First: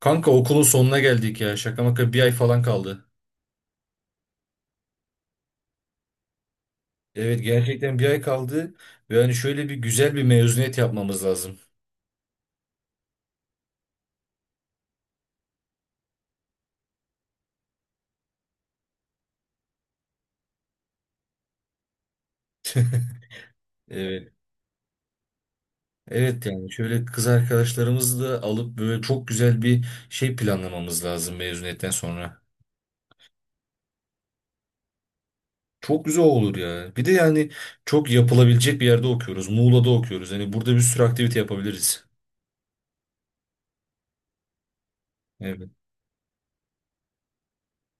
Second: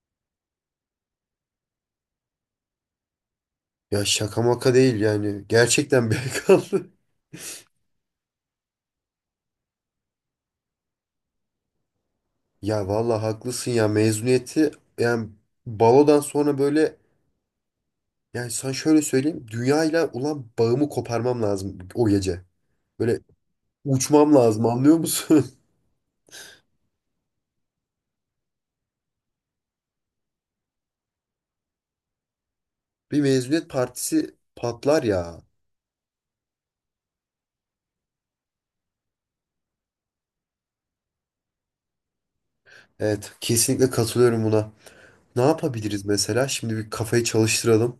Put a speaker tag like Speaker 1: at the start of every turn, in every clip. Speaker 1: Kanka okulun sonuna geldik ya. Şaka maka bir ay falan kaldı.
Speaker 2: Ya şaka maka değil yani. Gerçekten bel kaldı.
Speaker 1: Evet gerçekten bir ay kaldı. Ve hani şöyle bir güzel bir mezuniyet yapmamız lazım.
Speaker 2: Ya vallahi haklısın ya mezuniyeti yani balodan sonra böyle yani sana şöyle söyleyeyim dünyayla ulan bağımı koparmam lazım o gece. Böyle
Speaker 1: Evet.
Speaker 2: uçmam lazım, anlıyor musun?
Speaker 1: Evet yani şöyle kız arkadaşlarımızı da alıp böyle çok güzel bir şey planlamamız lazım mezuniyetten sonra.
Speaker 2: Bir mezuniyet partisi patlar ya.
Speaker 1: Çok güzel olur ya. Bir de yani çok yapılabilecek bir yerde okuyoruz. Muğla'da okuyoruz. Hani burada bir sürü aktivite yapabiliriz.
Speaker 2: Evet, kesinlikle katılıyorum buna. Ne
Speaker 1: Evet.
Speaker 2: yapabiliriz mesela? Şimdi bir kafayı çalıştıralım.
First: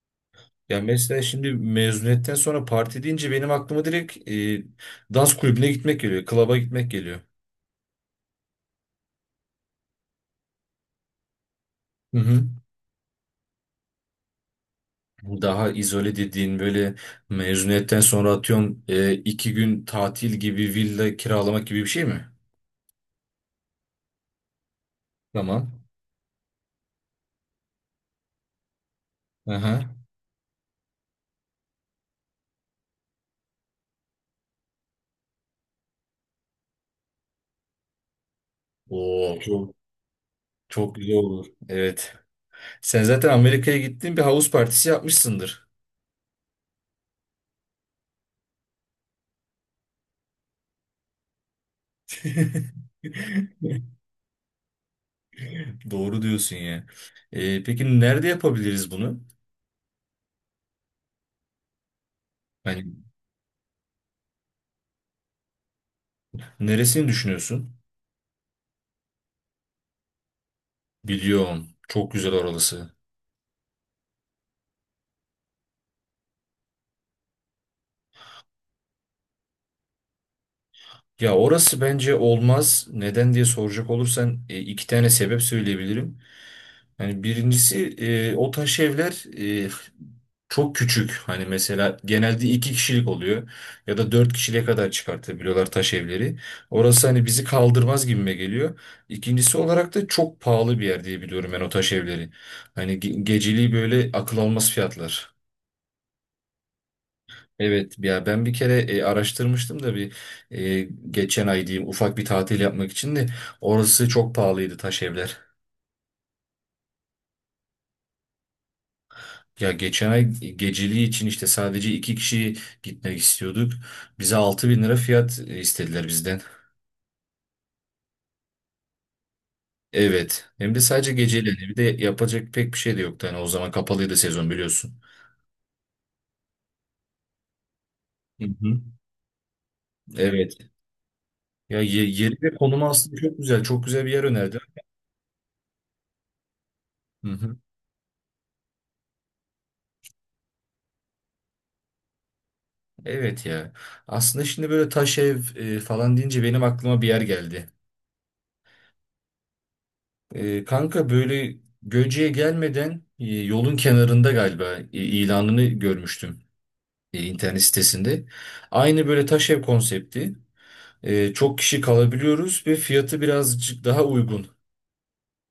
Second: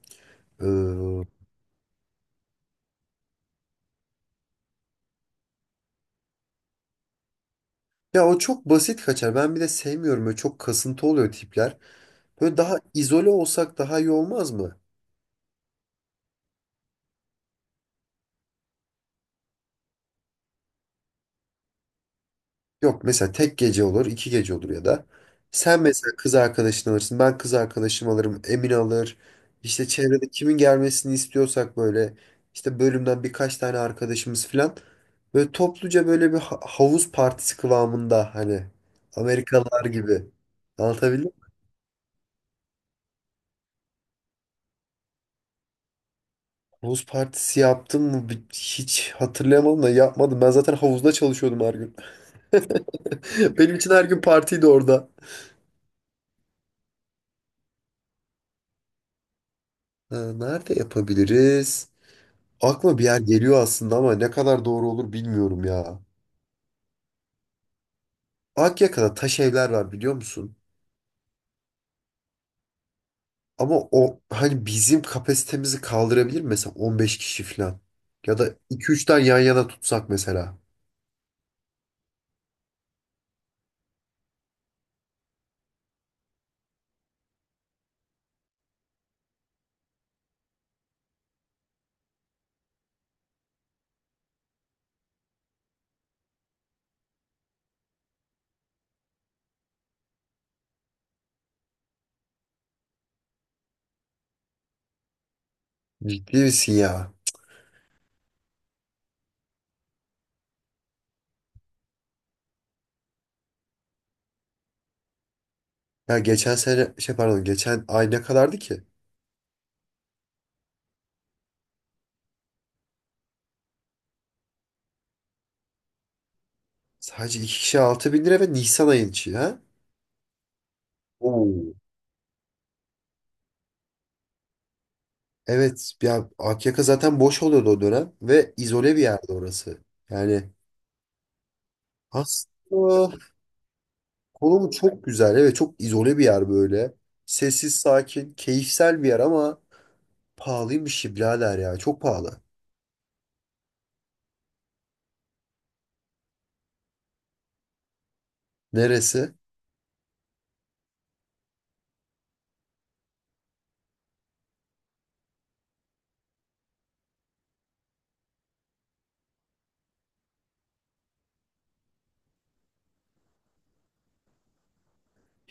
Speaker 2: Ee,
Speaker 1: Ya mesela şimdi mezuniyetten sonra parti deyince benim aklıma direkt dans kulübüne gitmek geliyor. Klaba gitmek geliyor.
Speaker 2: Ya o çok basit kaçar. Ben bir de sevmiyorum. Böyle çok kasıntı oluyor tipler.
Speaker 1: Hı hı.
Speaker 2: Böyle daha izole olsak daha iyi olmaz mı?
Speaker 1: Daha izole dediğin böyle mezuniyetten sonra atıyorum 2 gün tatil gibi villa kiralamak gibi bir şey mi?
Speaker 2: Yok, mesela tek gece olur, iki gece olur ya da. Sen,
Speaker 1: Tamam.
Speaker 2: tamam, mesela kız arkadaşını alırsın, ben kız arkadaşımı alırım, Emin alır.
Speaker 1: Aha.
Speaker 2: İşte çevrede kimin gelmesini istiyorsak, böyle işte bölümden birkaç tane arkadaşımız falan. Böyle topluca böyle bir havuz partisi kıvamında, hani
Speaker 1: Oo, çok,
Speaker 2: Amerikalılar gibi.
Speaker 1: çok güzel
Speaker 2: Anlatabildim mi?
Speaker 1: olur. Evet. Sen zaten Amerika'ya gittin bir havuz partisi yapmışsındır.
Speaker 2: Havuz partisi yaptım mı? Hiç hatırlayamadım da yapmadım. Ben zaten havuzda çalışıyordum her gün. Benim için her gün partiydi orada.
Speaker 1: Doğru diyorsun ya. Peki nerede yapabiliriz bunu?
Speaker 2: Ha, nerede yapabiliriz?
Speaker 1: Hani
Speaker 2: Aklıma bir yer geliyor aslında ama ne kadar doğru olur bilmiyorum ya.
Speaker 1: neresini düşünüyorsun?
Speaker 2: Akyaka'da taş evler var, biliyor musun?
Speaker 1: Biliyorum. Çok güzel oralısı.
Speaker 2: Ama o, hani bizim kapasitemizi kaldırabilir mi? Mesela 15 kişi falan. Ya da iki üç tane yan yana tutsak mesela.
Speaker 1: Ya orası bence olmaz. Neden diye soracak olursan iki tane sebep söyleyebilirim. Yani birincisi o taş evler e, çok küçük. Hani mesela genelde iki kişilik oluyor ya da dört kişiliğe kadar çıkartabiliyorlar taş evleri. Orası hani bizi kaldırmaz gibime geliyor. İkincisi olarak da çok pahalı bir yer diye biliyorum ben o taş evleri. Hani geceliği böyle akıl almaz fiyatlar.
Speaker 2: Ciddi misin ya?
Speaker 1: Evet ya ben bir kere araştırmıştım da bir geçen ay diyeyim ufak bir tatil yapmak için de orası çok pahalıydı taş evler.
Speaker 2: Ya geçen sene, şey, pardon, geçen ay ne kadardı ki?
Speaker 1: Ya geçen ay geceliği için işte sadece iki kişi gitmek istiyorduk. Bize 6.000 lira fiyat istediler bizden.
Speaker 2: Sadece 2 kişi 6.000 lira ve Nisan ayın içi ha?
Speaker 1: Evet. Hem de sadece geceliğini.
Speaker 2: Oo.
Speaker 1: Bir de yapacak pek bir şey de yoktu. Hani o zaman kapalıydı sezon biliyorsun.
Speaker 2: Evet ya, Akyaka zaten boş oluyordu o dönem
Speaker 1: Hı
Speaker 2: ve
Speaker 1: hı.
Speaker 2: izole bir yerde orası. Yani
Speaker 1: Evet. Ya yeri ve konumu
Speaker 2: aslında
Speaker 1: aslında çok güzel. Çok güzel bir yer önerdi.
Speaker 2: konumu çok güzel. Ve çok izole bir yer böyle.
Speaker 1: Hı hı.
Speaker 2: Sessiz, sakin, keyifsel bir yer ama pahalıymış ya birader ya. Çok pahalı.
Speaker 1: Evet ya. Aslında şimdi böyle taş ev falan deyince benim aklıma bir yer geldi.
Speaker 2: Neresi?
Speaker 1: Kanka böyle Göce'ye gelmeden yolun kenarında galiba ilanını görmüştüm. E, internet sitesinde. Aynı böyle taş ev konsepti. Çok kişi kalabiliyoruz ve fiyatı birazcık daha uygun.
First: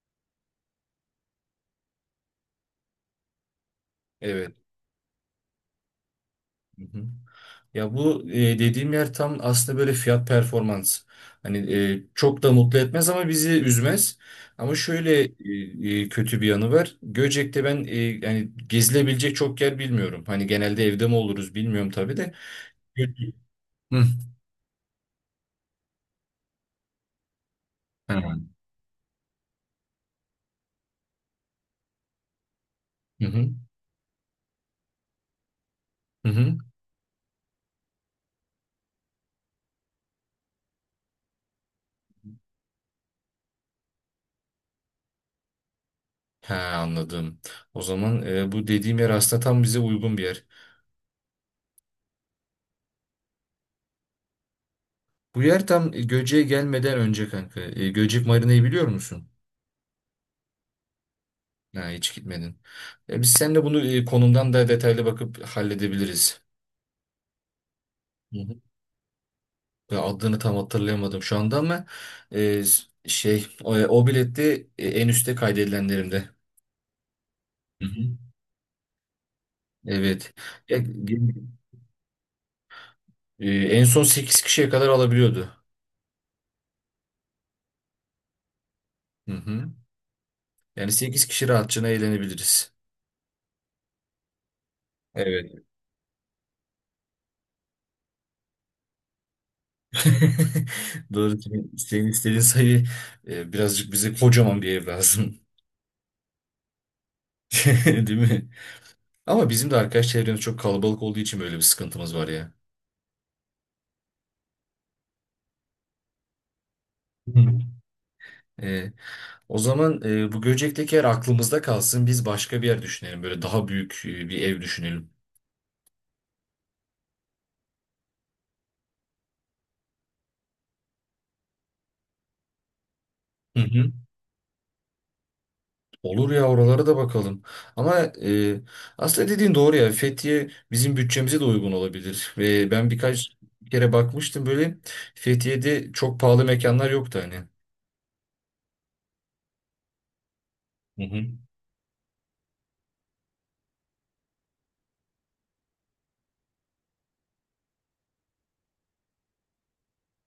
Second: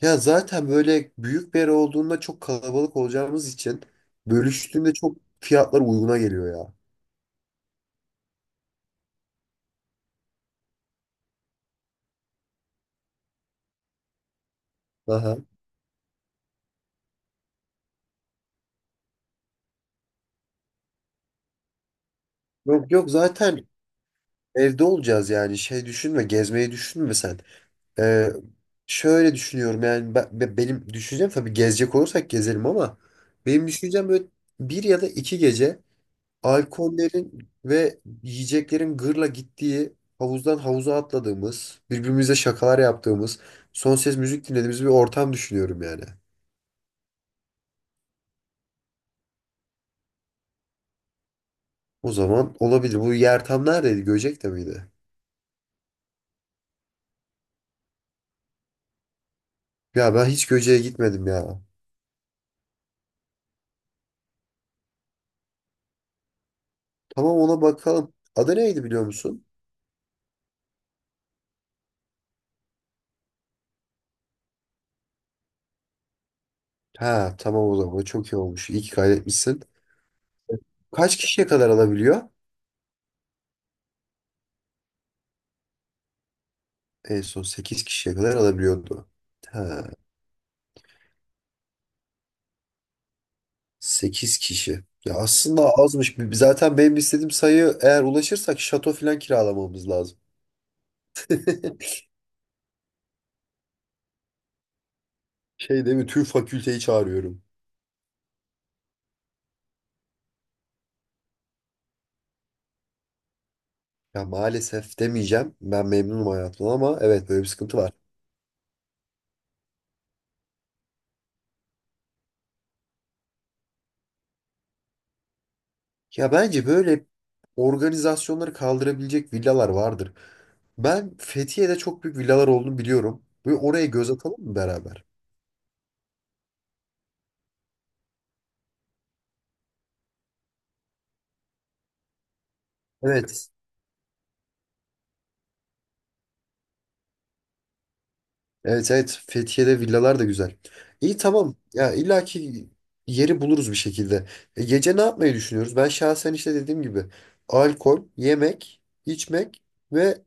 Speaker 2: Ya zaten böyle büyük bir yer olduğunda çok kalabalık olacağımız için,
Speaker 1: Evet.
Speaker 2: bölüştüğünde çok fiyatlar uyguna geliyor ya.
Speaker 1: Hı hı. Ya bu dediğim yer tam aslında böyle fiyat performans. Hani çok da mutlu etmez ama bizi üzmez. Ama şöyle
Speaker 2: Aha.
Speaker 1: kötü bir yanı var. Göcek'te ben yani gezilebilecek çok yer bilmiyorum. Hani genelde evde mi oluruz bilmiyorum tabii de.
Speaker 2: Yok yok,
Speaker 1: Gö-
Speaker 2: zaten
Speaker 1: Hı.
Speaker 2: evde olacağız yani. Şey düşünme, gezmeyi düşünme sen. Ee,
Speaker 1: Ha.
Speaker 2: Şöyle düşünüyorum yani, benim düşüncem tabii gezecek olursak gezelim ama
Speaker 1: Hı hı.
Speaker 2: benim düşüncem böyle bir ya da iki gece
Speaker 1: Hı hı.
Speaker 2: alkollerin ve yiyeceklerin gırla gittiği, havuzdan havuza atladığımız, birbirimize şakalar yaptığımız, son ses müzik dinlediğimiz bir ortam düşünüyorum yani.
Speaker 1: He anladım. O zaman bu dediğim yer aslında tam bize uygun bir yer.
Speaker 2: O zaman olabilir. Bu yer tam neredeydi? Göcek'te miydi?
Speaker 1: Bu yer tam Göcek'e gelmeden önce kanka. Göcek Marina'yı biliyor musun?
Speaker 2: Ya ben hiç Göcek'e gitmedim ya.
Speaker 1: Ha, hiç gitmedin. Biz seninle bunu konumdan da detaylı bakıp halledebiliriz.
Speaker 2: Tamam, ona bakalım.
Speaker 1: Hı
Speaker 2: Adı
Speaker 1: hı.
Speaker 2: neydi, biliyor musun?
Speaker 1: Ve adını tam hatırlayamadım şu anda ama şey o bilette en üstte kaydedilenlerimde.
Speaker 2: Ha tamam, o
Speaker 1: Hı
Speaker 2: zaman
Speaker 1: hı.
Speaker 2: çok iyi olmuş. İyi ki kaydetmişsin.
Speaker 1: Evet. Ya,
Speaker 2: Kaç kişiye kadar alabiliyor?
Speaker 1: e, en son 8 kişiye kadar alabiliyordu.
Speaker 2: En son 8 kişiye kadar alabiliyordu.
Speaker 1: Hı hı.
Speaker 2: Ha.
Speaker 1: Yani 8 kişi rahatçına eğlenebiliriz.
Speaker 2: 8 kişi. Ya
Speaker 1: Evet.
Speaker 2: aslında azmış. Zaten benim istediğim sayı eğer ulaşırsak şato falan kiralamamız lazım.
Speaker 1: Doğru. Senin, senin istediğin sayı birazcık bize kocaman bir ev lazım.
Speaker 2: Şey değil mi? Tüm fakülteyi çağırıyorum.
Speaker 1: Değil mi? Ama bizim de arkadaş çevremiz çok kalabalık olduğu için böyle bir sıkıntımız var ya.
Speaker 2: Ya maalesef demeyeceğim. Ben memnunum hayatımdan ama evet, böyle bir
Speaker 1: Hı.
Speaker 2: sıkıntı var.
Speaker 1: E, O zaman bu Göcek'teki yer aklımızda kalsın. Biz başka bir yer düşünelim. Böyle daha büyük bir ev düşünelim.
Speaker 2: Ya bence böyle organizasyonları kaldırabilecek villalar vardır. Ben Fethiye'de çok büyük villalar olduğunu biliyorum. Böyle
Speaker 1: Hı
Speaker 2: oraya
Speaker 1: hı.
Speaker 2: göz atalım mı beraber?
Speaker 1: Olur ya oralara da bakalım. Ama aslında dediğin doğru ya. Fethiye bizim bütçemize de uygun olabilir. Ve ben birkaç
Speaker 2: Evet.
Speaker 1: kere bakmıştım böyle Fethiye'de çok pahalı mekanlar yoktu hani.
Speaker 2: Evet, evet, Fethiye'de villalar da güzel.
Speaker 1: Hı
Speaker 2: İyi,
Speaker 1: hı.
Speaker 2: tamam ya, illaki yeri buluruz bir şekilde. E, gece ne yapmayı düşünüyoruz? Ben şahsen işte dediğim gibi alkol, yemek, içmek ve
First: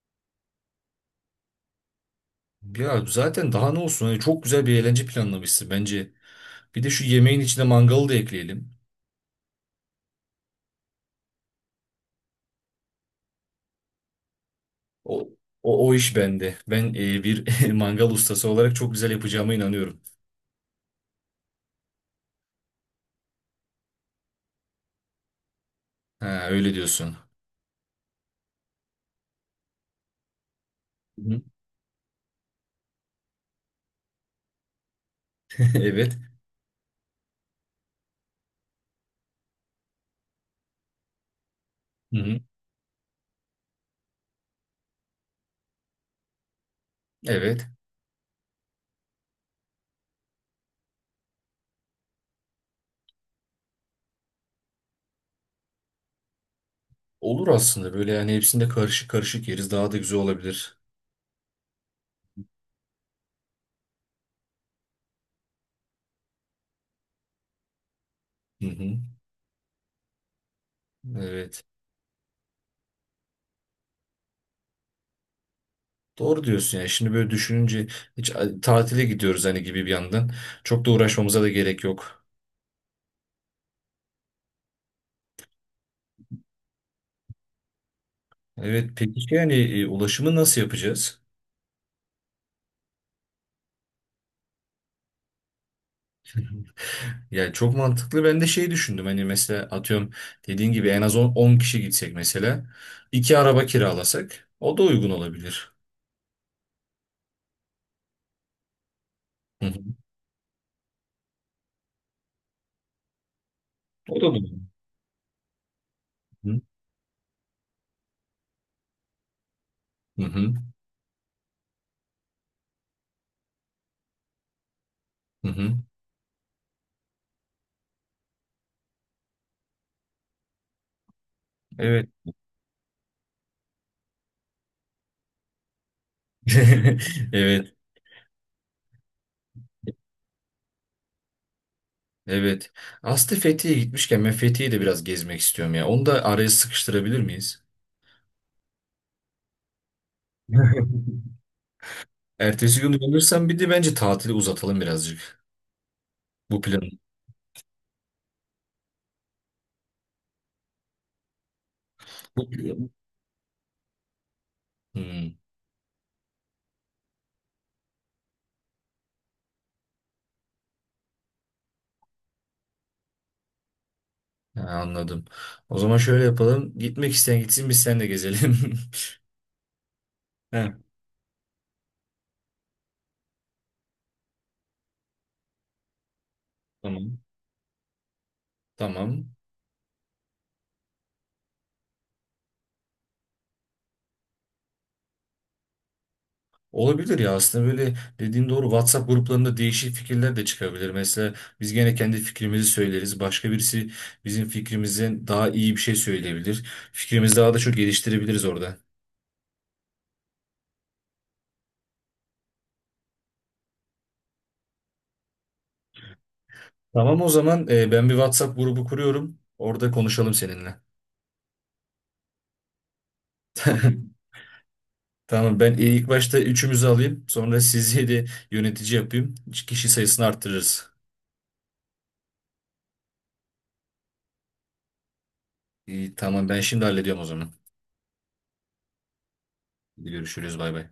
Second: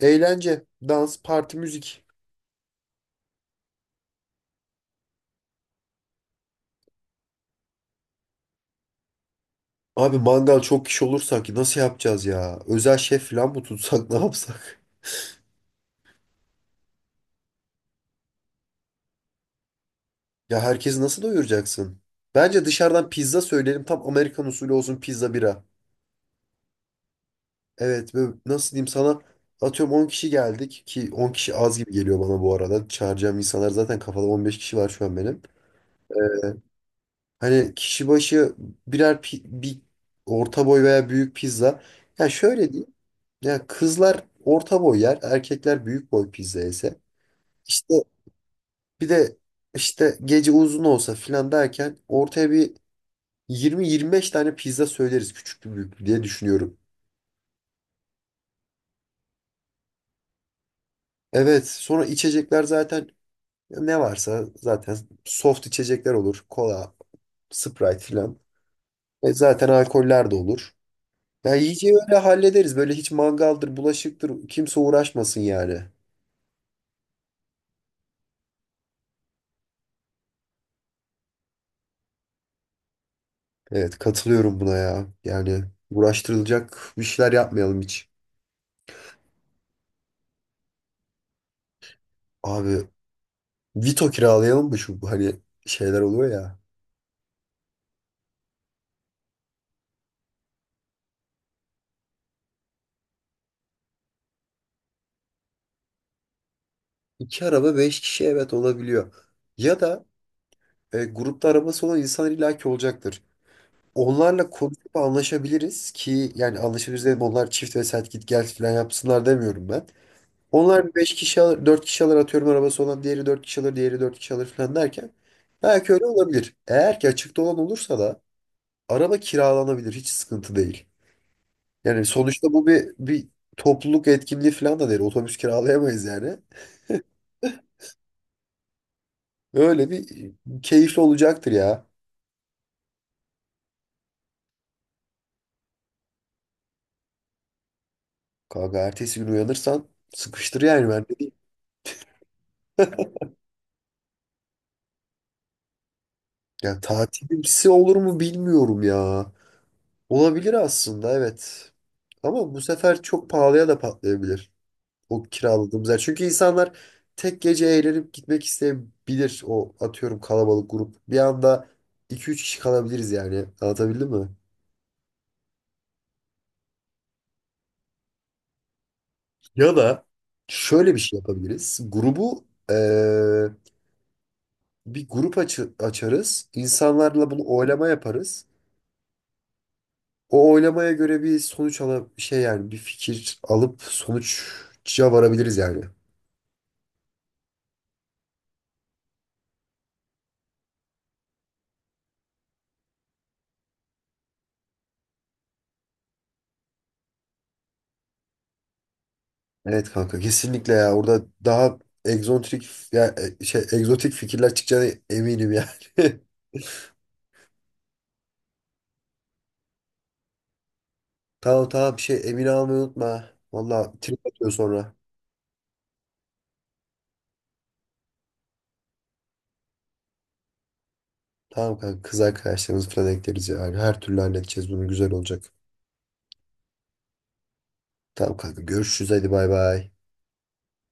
Speaker 2: eğlence, dans, parti, müzik.
Speaker 1: Ya zaten daha ne olsun? Hani çok güzel bir eğlence planlamışsın bence. Bir de şu yemeğin içine mangalı da ekleyelim.
Speaker 2: Abi mangal çok kişi olursak nasıl yapacağız ya? Özel şef falan mı tutsak ne yapsak?
Speaker 1: O o iş bende. Ben bir mangal ustası olarak çok güzel yapacağıma inanıyorum.
Speaker 2: Ya herkesi nasıl doyuracaksın? Bence dışarıdan pizza söyleyelim, tam Amerikan usulü olsun, pizza bira.
Speaker 1: Ha öyle diyorsun.
Speaker 2: Evet ve nasıl diyeyim sana, atıyorum 10 kişi geldik ki on
Speaker 1: Hı
Speaker 2: kişi az gibi geliyor bana bu arada. Çağıracağım insanlar zaten kafada 15 kişi var şu an benim. Ee,
Speaker 1: Evet.
Speaker 2: hani kişi başı bir orta boy veya büyük pizza.
Speaker 1: Hı
Speaker 2: Ya
Speaker 1: hı.
Speaker 2: şöyle diyeyim. Ya kızlar orta boy yer, erkekler büyük boy pizza yese.
Speaker 1: Evet.
Speaker 2: İşte bir de işte gece uzun olsa filan derken ortaya bir 20-25 tane pizza söyleriz, küçüklü büyüklü diye düşünüyorum.
Speaker 1: Olur aslında böyle yani hepsinde karışık karışık yeriz daha da güzel olabilir.
Speaker 2: Evet, sonra içecekler zaten. Ya ne varsa zaten soft içecekler olur. Kola, Sprite filan.
Speaker 1: Hı hı.
Speaker 2: E zaten alkoller de olur. Ya
Speaker 1: Evet.
Speaker 2: iyice öyle hallederiz. Böyle hiç mangaldır, bulaşıktır. Kimse uğraşmasın yani.
Speaker 1: Doğru diyorsun yani şimdi böyle düşününce hiç tatile gidiyoruz hani gibi bir yandan. Çok da uğraşmamıza da gerek yok.
Speaker 2: Evet, katılıyorum buna ya. Yani uğraştırılacak bir şeyler yapmayalım hiç.
Speaker 1: Evet peki yani ulaşımı nasıl yapacağız?
Speaker 2: Abi Vito kiralayalım mı şu, hani şeyler oluyor ya.
Speaker 1: Yani çok mantıklı. Ben de şey düşündüm. Hani mesela atıyorum dediğin gibi en az 10 kişi gitsek mesela. İki araba kiralasak o da uygun olabilir.
Speaker 2: İki araba beş kişi, evet, olabiliyor.
Speaker 1: Hı hı.
Speaker 2: Ya da grupta arabası olan insan illaki olacaktır.
Speaker 1: O da bu.
Speaker 2: Onlarla konuşup anlaşabiliriz ki, yani
Speaker 1: Hı
Speaker 2: anlaşabiliriz dedim, onlar çift ve set git gel falan yapsınlar demiyorum ben.
Speaker 1: hı.
Speaker 2: Onlar 5 kişi alır, 4 kişi alır, atıyorum arabası olan diğeri 4 kişi alır, diğeri 4 kişi alır falan derken
Speaker 1: Hı hı.
Speaker 2: belki öyle olabilir. Eğer ki açıkta olan olursa da araba kiralanabilir, hiç sıkıntı değil. Yani
Speaker 1: Evet.
Speaker 2: sonuçta bu bir topluluk etkinliği falan da değil. Otobüs kiralayamayız yani.
Speaker 1: Evet.
Speaker 2: Öyle bir keyifli olacaktır ya.
Speaker 1: Evet. Aslı Fethiye'ye gitmişken ben Fethiye'yi de biraz gezmek istiyorum ya. Onu da araya sıkıştırabilir miyiz?
Speaker 2: Kanka ertesi gün uyanırsan sıkıştır yani, ben de diyeyim.
Speaker 1: Ertesi gün dönürsem bir de bence tatili uzatalım birazcık. Bu plan.
Speaker 2: Yani tatilimsi olur mu bilmiyorum ya. Olabilir aslında, evet.
Speaker 1: Bu
Speaker 2: Ama bu
Speaker 1: plan.
Speaker 2: sefer çok pahalıya da patlayabilir. O
Speaker 1: Hmm,
Speaker 2: kiraladığımız yer. Çünkü insanlar tek gece eğlenip gitmek isteyebilir. O atıyorum kalabalık grup. Bir anda iki üç kişi kalabiliriz yani. Anlatabildim mi?
Speaker 1: ha, anladım. O zaman şöyle yapalım. Gitmek isteyen gitsin biz seninle gezelim.
Speaker 2: Ya da
Speaker 1: He,
Speaker 2: şöyle bir şey yapabiliriz. Grubu bir grup açarız.
Speaker 1: tamam.
Speaker 2: İnsanlarla bunu oylama yaparız.
Speaker 1: Tamam.
Speaker 2: O oylamaya göre bir sonuç alıp şey, yani bir fikir alıp sonuca varabiliriz yani.
Speaker 1: Olabilir ya aslında böyle dediğin doğru WhatsApp gruplarında değişik fikirler de çıkabilir. Mesela biz gene kendi fikrimizi söyleriz. Başka birisi bizim fikrimizden daha iyi bir şey söyleyebilir. Fikrimizi daha da çok geliştirebiliriz orada.
Speaker 2: Evet kanka, kesinlikle ya. Orada daha egzotik ya e, şey egzotik fikirler çıkacağına eminim yani.
Speaker 1: Tamam o zaman ben bir WhatsApp grubu kuruyorum. Orada konuşalım seninle.
Speaker 2: Tamam tamam, bir şey emin almayı unutma. Valla trip atıyor sonra.
Speaker 1: Tamam ben ilk başta üçümüzü alayım. Sonra sizi de yönetici yapayım. Kişi sayısını arttırırız.
Speaker 2: Tamam kanka, kız arkadaşlarımız falan ekleriz yani. Her türlü halledeceğiz bunu, güzel olacak.
Speaker 1: İyi, tamam ben şimdi hallediyorum o zaman.
Speaker 2: Tamam kanka, görüşürüz, hadi bay bay.
Speaker 1: Hadi görüşürüz bay bay.